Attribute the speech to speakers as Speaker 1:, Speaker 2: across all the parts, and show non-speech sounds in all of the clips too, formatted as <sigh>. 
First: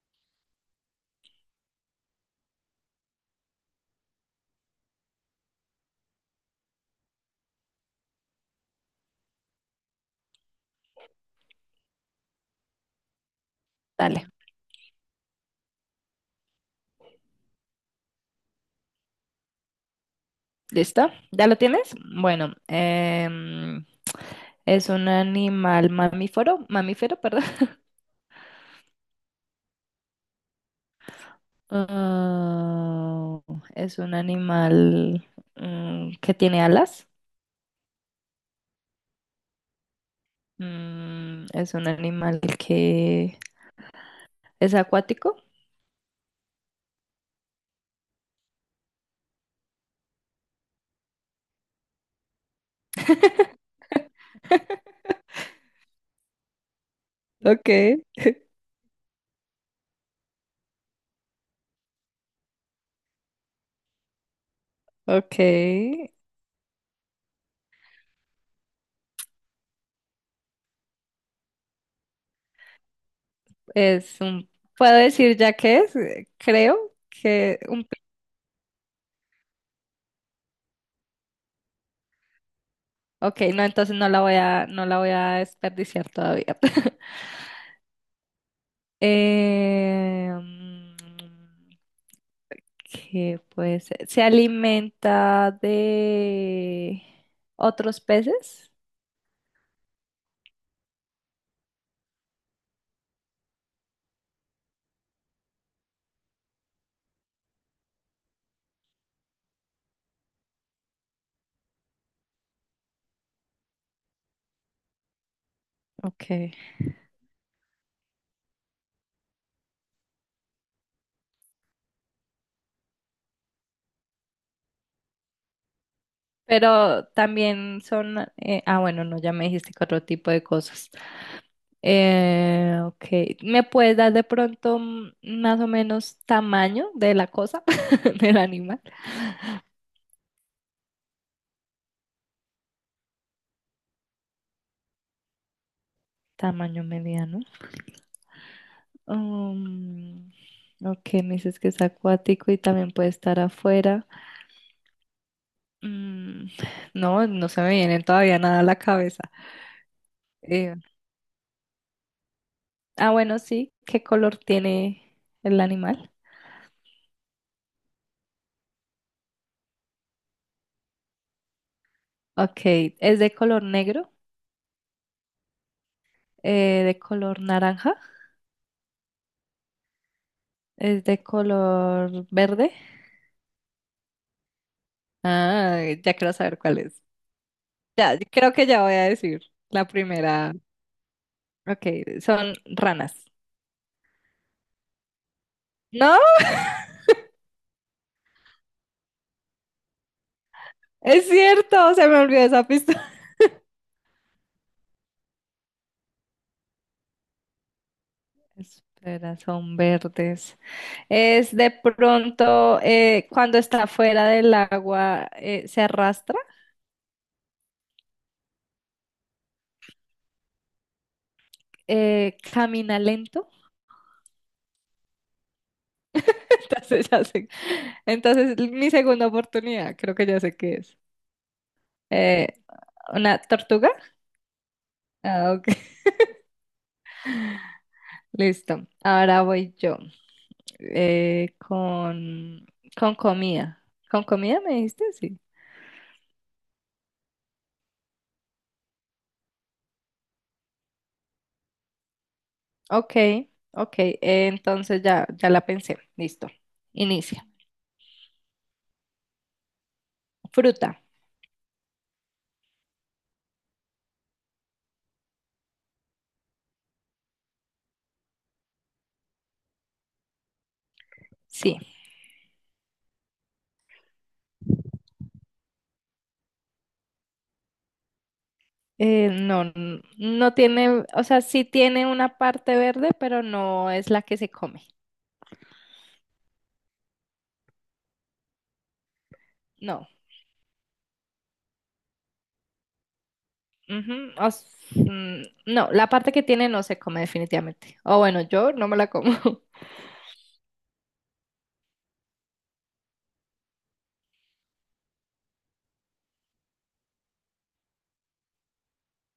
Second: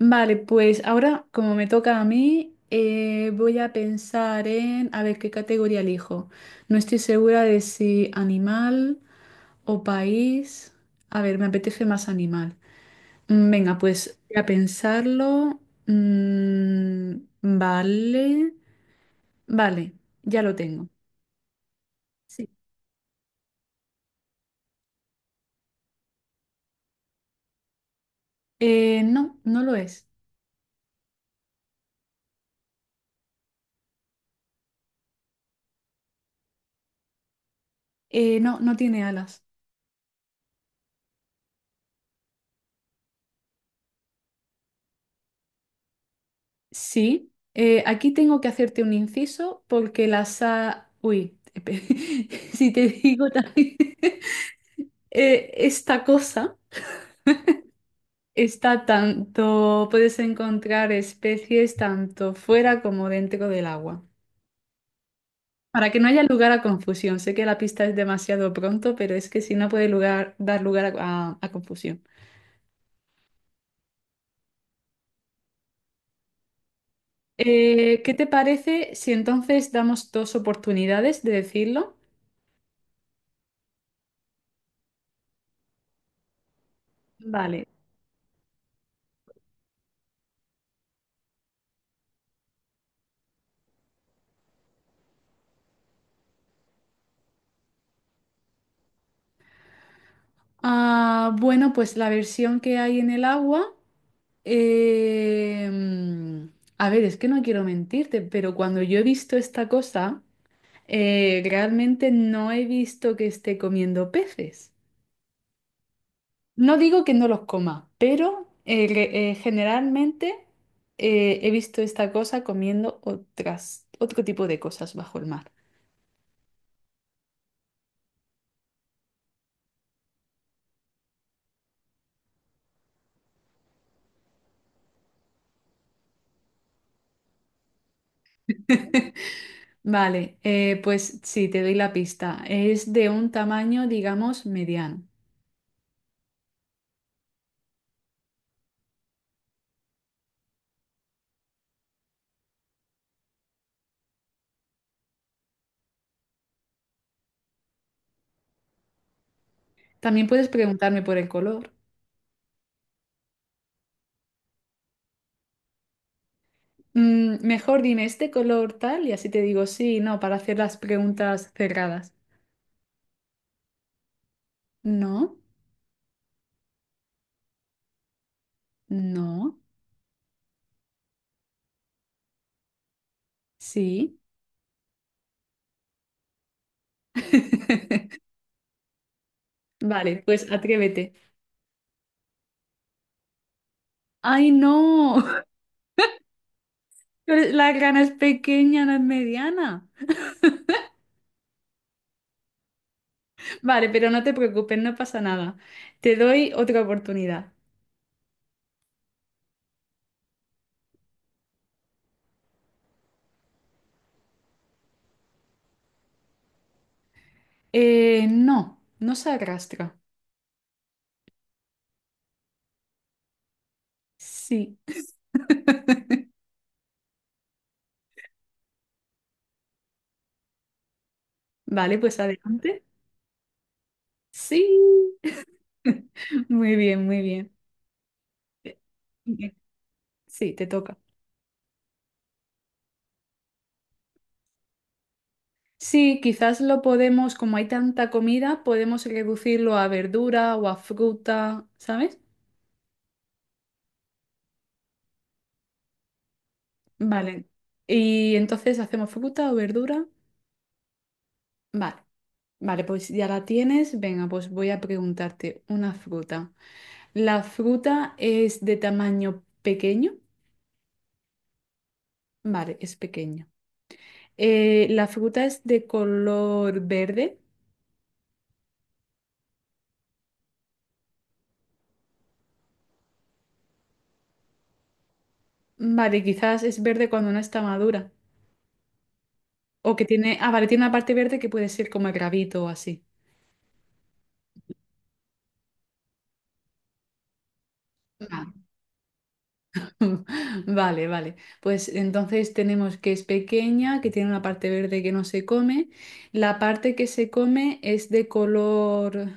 Speaker 1: Vale, pues ahora, como me toca a mí, voy a pensar en, a ver, qué categoría elijo. No estoy segura de si animal o país. A ver, me apetece más animal. Venga, pues
Speaker 2: Dale,
Speaker 1: voy a pensarlo. Mm, vale, vale, ya lo tengo.
Speaker 2: ¿listo? ¿Ya lo tienes?
Speaker 1: Sí.
Speaker 2: Bueno, es un animal mamífero, mamífero, perdón. <laughs>
Speaker 1: No, no lo es.
Speaker 2: Ah, es un animal que tiene alas.
Speaker 1: No, no tiene alas.
Speaker 2: Mm, es un animal que es acuático.
Speaker 1: Sí, aquí tengo que hacerte un inciso porque la sa... Uy, <laughs> si te digo también... <laughs> esta cosa
Speaker 2: Okay,
Speaker 1: está tanto... Puedes encontrar especies tanto fuera como dentro del agua. Para que no
Speaker 2: okay.
Speaker 1: haya lugar a confusión. Sé que la pista es demasiado pronto, pero es que si no puede lugar, dar lugar a confusión.
Speaker 2: Es un, puedo decir ya que es, creo que un, pi-
Speaker 1: ¿Qué te parece si entonces damos dos oportunidades de decirlo?
Speaker 2: okay, no, entonces no la voy a, no la voy a desperdiciar todavía. <laughs>
Speaker 1: Vale.
Speaker 2: Eh, ¿qué puede ser? ¿Se alimenta de otros peces?
Speaker 1: Ah, bueno, pues la versión que hay en el agua, em, a ver, es que no quiero mentirte, pero cuando yo he visto esta cosa, realmente no he visto que esté comiendo peces.
Speaker 2: Ok.
Speaker 1: No digo que no los coma, pero generalmente he visto esta cosa comiendo otras, otro tipo de cosas bajo el mar.
Speaker 2: Pero también son... bueno, no, ya me dijiste que otro tipo de cosas. Ok. ¿Me puedes dar de pronto más o menos tamaño de la cosa, <laughs> del animal?
Speaker 1: Vale, pues sí, te doy la pista. Es de un tamaño, digamos, mediano.
Speaker 2: Tamaño mediano. Um, ok, me dices que es acuático y también puede estar afuera. Mm, no, no se me viene todavía nada a la cabeza.
Speaker 1: También puedes
Speaker 2: Eh,
Speaker 1: preguntarme por el color.
Speaker 2: ah, bueno, sí. ¿Qué color tiene el animal?
Speaker 1: Mm, mejor dime este color tal y así te digo sí, no, para hacer las preguntas cerradas.
Speaker 2: Ok, ¿es de color negro?
Speaker 1: No,
Speaker 2: ¿De color naranja?
Speaker 1: no,
Speaker 2: ¿Es de color verde?
Speaker 1: sí.
Speaker 2: Ah, ya quiero saber cuál es. Ya, creo que ya voy a decir la
Speaker 1: Vale, pues
Speaker 2: primera.
Speaker 1: atrévete.
Speaker 2: Ok, son ranas.
Speaker 1: ¡Ay, no! <laughs>
Speaker 2: ¿No?
Speaker 1: Pero la grana es pequeña, no es mediana.
Speaker 2: Es cierto, se me olvidó esa pista.
Speaker 1: Vale, pero no te preocupes, no pasa nada. Te doy otra oportunidad.
Speaker 2: <laughs> Espera, son verdes. Es de pronto cuando está fuera del agua se arrastra,
Speaker 1: No, no se arrastra.
Speaker 2: camina lento.
Speaker 1: Sí.
Speaker 2: <laughs> Entonces ya sé. Entonces mi segunda oportunidad, creo que ya sé qué es.
Speaker 1: Vale, pues
Speaker 2: Eh,
Speaker 1: adelante.
Speaker 2: ¿Una tortuga?
Speaker 1: Sí.
Speaker 2: Ah, ok. <laughs>
Speaker 1: Muy bien, muy bien.
Speaker 2: Listo. Ahora
Speaker 1: Eh,
Speaker 2: voy yo
Speaker 1: Sí, te toca.
Speaker 2: eh, con, con comida. ¿Con comida me dijiste? Sí.
Speaker 1: Sí, quizás lo podemos, como hay tanta comida, podemos reducirlo a verdura o a fruta, ¿sabes?
Speaker 2: Ok, ok. Entonces ya, ya la pensé. Listo.
Speaker 1: Vale.
Speaker 2: Inicia.
Speaker 1: Y entonces hacemos fruta o verdura.
Speaker 2: Fruta.
Speaker 1: Vale. Vale, pues ya la tienes. Venga, pues voy a preguntarte una fruta. ¿La fruta es de tamaño pequeño?
Speaker 2: Sí.
Speaker 1: Vale, es pequeño. ¿La fruta es de color verde?
Speaker 2: No, n- no tiene, o sea, sí tiene una parte verde, pero no es la que se come.
Speaker 1: Vale, quizás es verde cuando no está madura. O que
Speaker 2: No.
Speaker 1: tiene, ah, vale, tiene una parte verde que puede ser como el rabito o así.
Speaker 2: Ujú, o s- mm, no, la parte que tiene no se come definitivamente. O bueno,
Speaker 1: Vale.
Speaker 2: yo no me la como. <laughs>
Speaker 1: <laughs> Vale, vale. Pues entonces tenemos que es pequeña, que tiene una parte verde que no se come. La parte que se come es de color,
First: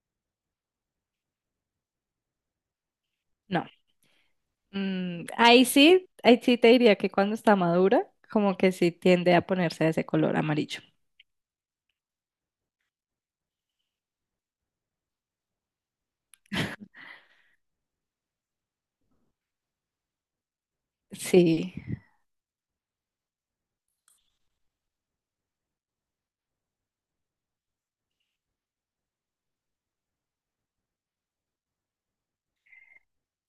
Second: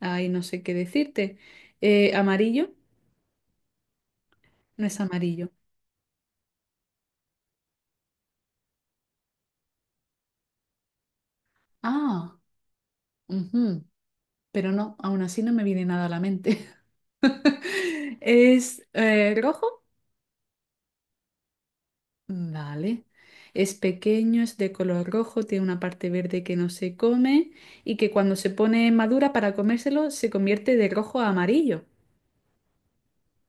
Speaker 1: ay, no sé qué decirte. Amarillo,
Speaker 2: No.
Speaker 1: no es
Speaker 2: Mm,
Speaker 1: amarillo.
Speaker 2: ahí sí te diría que cuando está madura, como que sí tiende a ponerse de ese color amarillo.
Speaker 1: Ah, ujú. Pero no, aún así no me viene nada a la mente. <laughs> ¿Es rojo?
Speaker 2: Sí.
Speaker 1: Vale. Es pequeño, es de color rojo, tiene una parte verde que no se come y que cuando se pone madura para comérselo se convierte de rojo a amarillo.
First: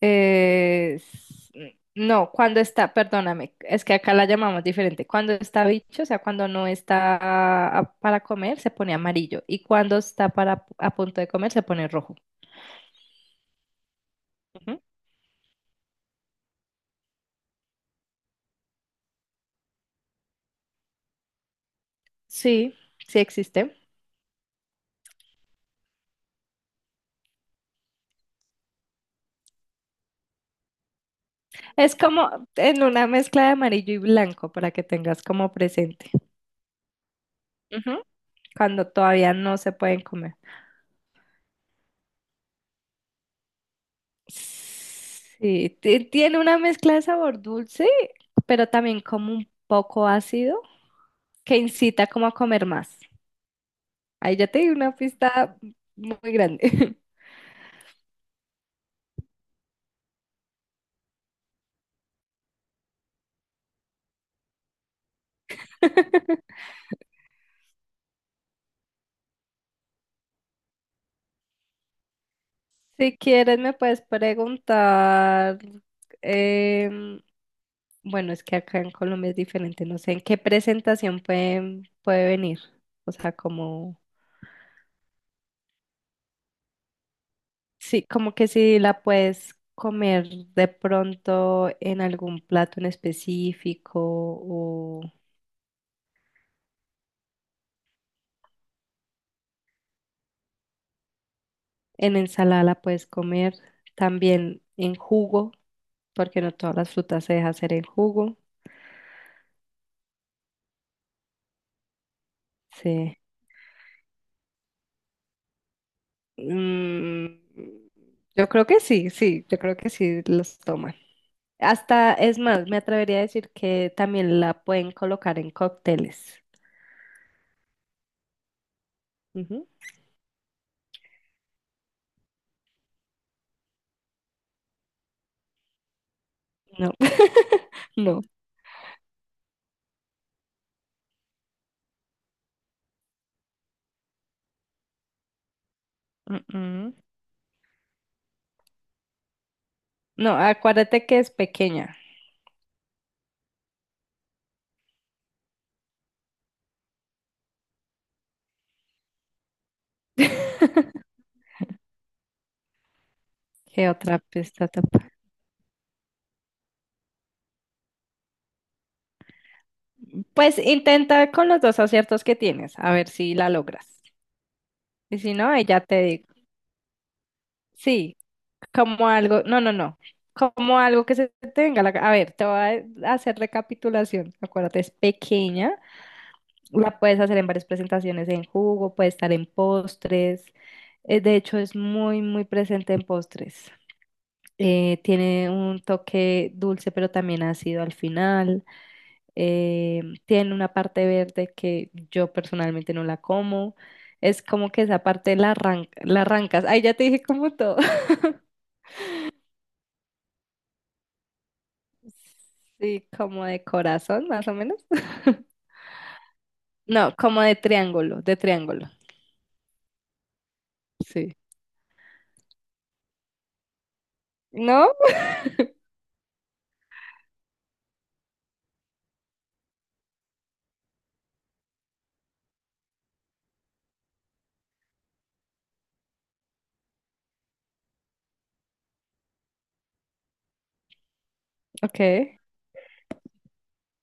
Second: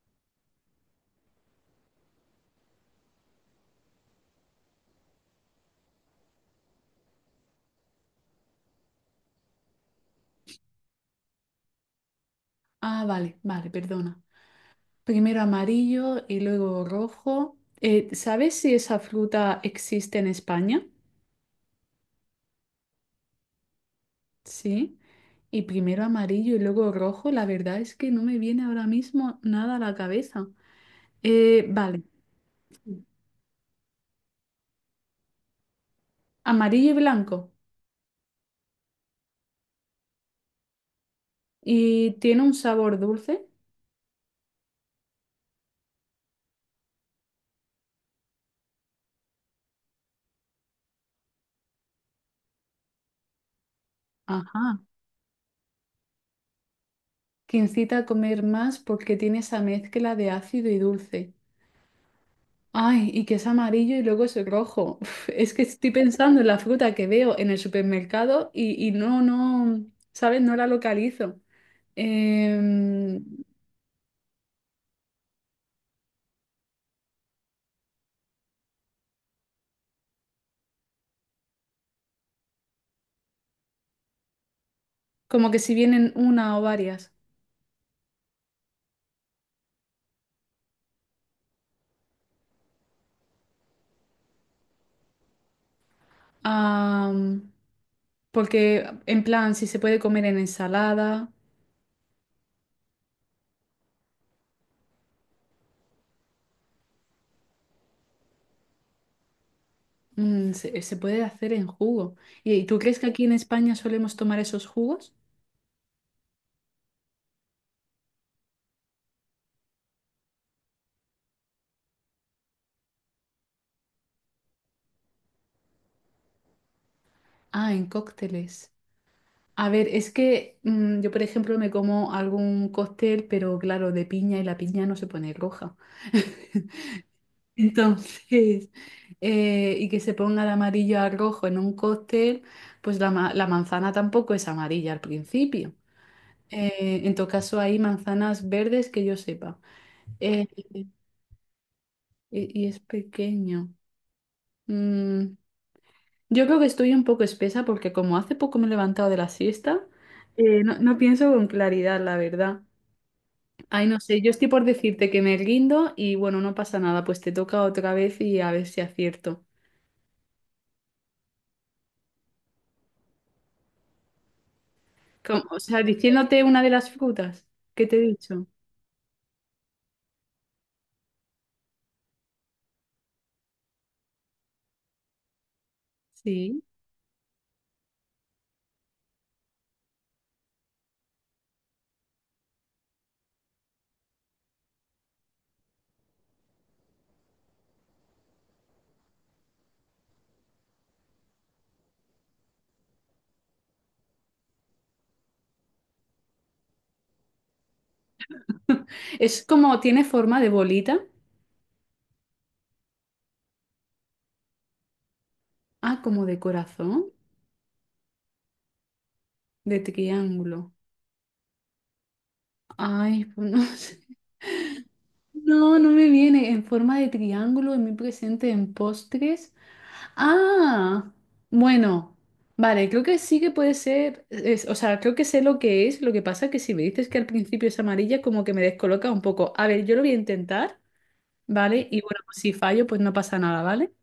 Speaker 2: Eh, s- no, cuando está, perdóname, es que acá la llamamos diferente. Cuando está bicho, o sea, cuando no está a- para comer, se pone amarillo. Y cuando está para a punto de comer, se pone rojo.
Speaker 1: Ah, vale, vale, perdona.
Speaker 2: Ujú.
Speaker 1: Primero amarillo y luego rojo. ¿Sabes si esa fruta existe en España?
Speaker 2: Sí, sí existe.
Speaker 1: Sí. Y primero amarillo y luego rojo. La verdad es que no me viene ahora mismo nada a la cabeza. Eh,
Speaker 2: Es
Speaker 1: vale,
Speaker 2: como en una mezcla de amarillo y blanco para que tengas como presente.
Speaker 1: Amarillo y blanco.
Speaker 2: Ujú. Cuando todavía no se pueden comer.
Speaker 1: ¿Y tiene un sabor dulce?
Speaker 2: Sí, ti- tiene una mezcla de sabor dulce, pero también como un poco ácido, que incita como a comer más. Ahí ya te di
Speaker 1: Ajá,
Speaker 2: una pista muy grande. <laughs>
Speaker 1: que incita a comer más porque tiene esa mezcla de ácido y dulce. Ay, y que es amarillo y luego es rojo. <laughs> Uf, es que estoy pensando en la fruta que veo en el supermercado y no, no, ¿sabes? No la localizo.
Speaker 2: Si
Speaker 1: Em,
Speaker 2: quieres, me puedes preguntar, em, bueno, es que acá en Colombia es diferente, no sé en qué presentación pueden, puede venir, o sea, como...
Speaker 1: como que si vienen una o varias.
Speaker 2: Sí, como que si la puedes comer de pronto en algún plato en específico o
Speaker 1: Am, porque, en plan, si se puede comer en ensalada,
Speaker 2: en ensalada la puedes comer también en jugo, porque no todas las frutas se deja hacer en jugo.
Speaker 1: mm, se puede hacer en jugo. ¿Y tú crees que
Speaker 2: Sí.
Speaker 1: aquí en España solemos tomar esos jugos?
Speaker 2: Mm, yo creo que sí, sí, yo creo que sí los toman. Hasta, es más, me atrevería a decir que también la pueden colocar en cócteles.
Speaker 1: Ah, en cócteles.
Speaker 2: Ujú.
Speaker 1: A ver, es que mm, yo, por ejemplo, me como algún cóctel, pero claro, de piña y la piña no se pone roja.
Speaker 2: No,
Speaker 1: <laughs>
Speaker 2: <laughs> no.
Speaker 1: Entonces, y que se ponga de amarillo a rojo en un cóctel, pues la manzana tampoco es amarilla al principio.
Speaker 2: Mm, mm.
Speaker 1: En todo caso, hay manzanas verdes que yo sepa.
Speaker 2: No,
Speaker 1: Eh,
Speaker 2: acuérdate que es pequeña.
Speaker 1: y es pequeño. Mm, yo creo que estoy un poco espesa porque como hace poco me he levantado de la siesta, no, no
Speaker 2: <laughs>
Speaker 1: pienso con claridad, la verdad. Ay,
Speaker 2: ¿Qué
Speaker 1: no
Speaker 2: otra
Speaker 1: sé, yo estoy por
Speaker 2: pista te puedo-
Speaker 1: decirte que me rindo y bueno, no pasa nada, pues te toca otra vez y a ver si acierto.
Speaker 2: Pues intenta con los dos aciertos que tienes, a ver si la logras. Y si
Speaker 1: Como,
Speaker 2: no,
Speaker 1: o
Speaker 2: ahí ya
Speaker 1: sea,
Speaker 2: te digo.
Speaker 1: diciéndote una de las frutas que te he
Speaker 2: Sí,
Speaker 1: dicho.
Speaker 2: como algo, no, no, no, como algo que se tenga. La- ca- A ver, te voy a hacer recapitulación. Acuérdate, es pequeña,
Speaker 1: Sí.
Speaker 2: la puedes hacer en varias presentaciones en jugo, puede estar en postres. De hecho, es muy, muy presente en postres. Tiene un toque dulce, pero también ácido al final. Tiene una parte verde que yo personalmente no la como. Es como que esa parte la, arran- la arrancas. Ay, ya te dije como todo. <laughs>
Speaker 1: Es como, tiene forma de bolita.
Speaker 2: Sí, como de corazón, más o menos. <laughs>
Speaker 1: Ah, como de corazón,
Speaker 2: No, como de triángulo, de triángulo.
Speaker 1: de triángulo.
Speaker 2: Sí.
Speaker 1: Ay, pues no <laughs> sé.
Speaker 2: ¿No?
Speaker 1: No, no me viene en forma de triángulo en mi presente en postres. Ah, bueno, vale, creo que sí que puede ser, es- o sea, creo que sé lo que es, lo que pasa que si me dices que al principio es amarilla, como que me descoloca un poco. A ver, yo lo voy a intentar, ¿vale?
Speaker 2: Ok.
Speaker 1: Y bueno, pues si fallo, pues no pasa nada, ¿vale?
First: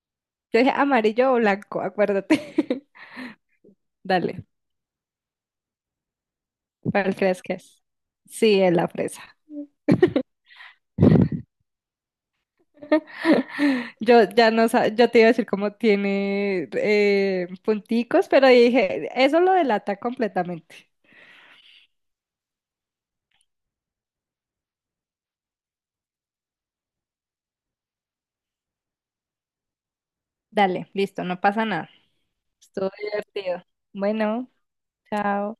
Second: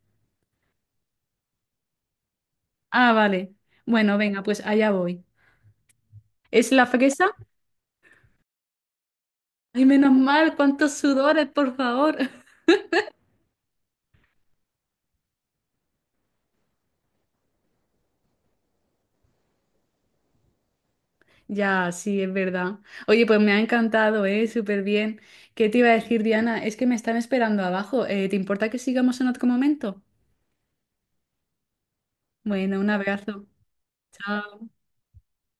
Speaker 2: Yo dije amarillo o blanco, acuérdate.
Speaker 1: Ah, vale.
Speaker 2: <laughs>
Speaker 1: Bueno, venga,
Speaker 2: Dale,
Speaker 1: pues allá voy. ¿Es la
Speaker 2: ¿cuál
Speaker 1: fresa?
Speaker 2: crees que es? Sí, es la fresa.
Speaker 1: Ay, menos mal, cuántos sudores, por favor. <laughs>
Speaker 2: Yo ya no sa- yo te iba a decir cómo tiene punticos, pero dije, eso lo delata completamente.
Speaker 1: Ya, sí, es verdad. Oye, pues me ha encantado, ¿eh? Súper bien. ¿Qué te iba a decir, Diana? Es que me están esperando abajo. ¿Te importa que sigamos en otro momento?
Speaker 2: Dale, listo, no pasa nada.
Speaker 1: Bueno, un
Speaker 2: Estuvo
Speaker 1: abrazo.
Speaker 2: divertido. Bueno,
Speaker 1: Chao.
Speaker 2: chao.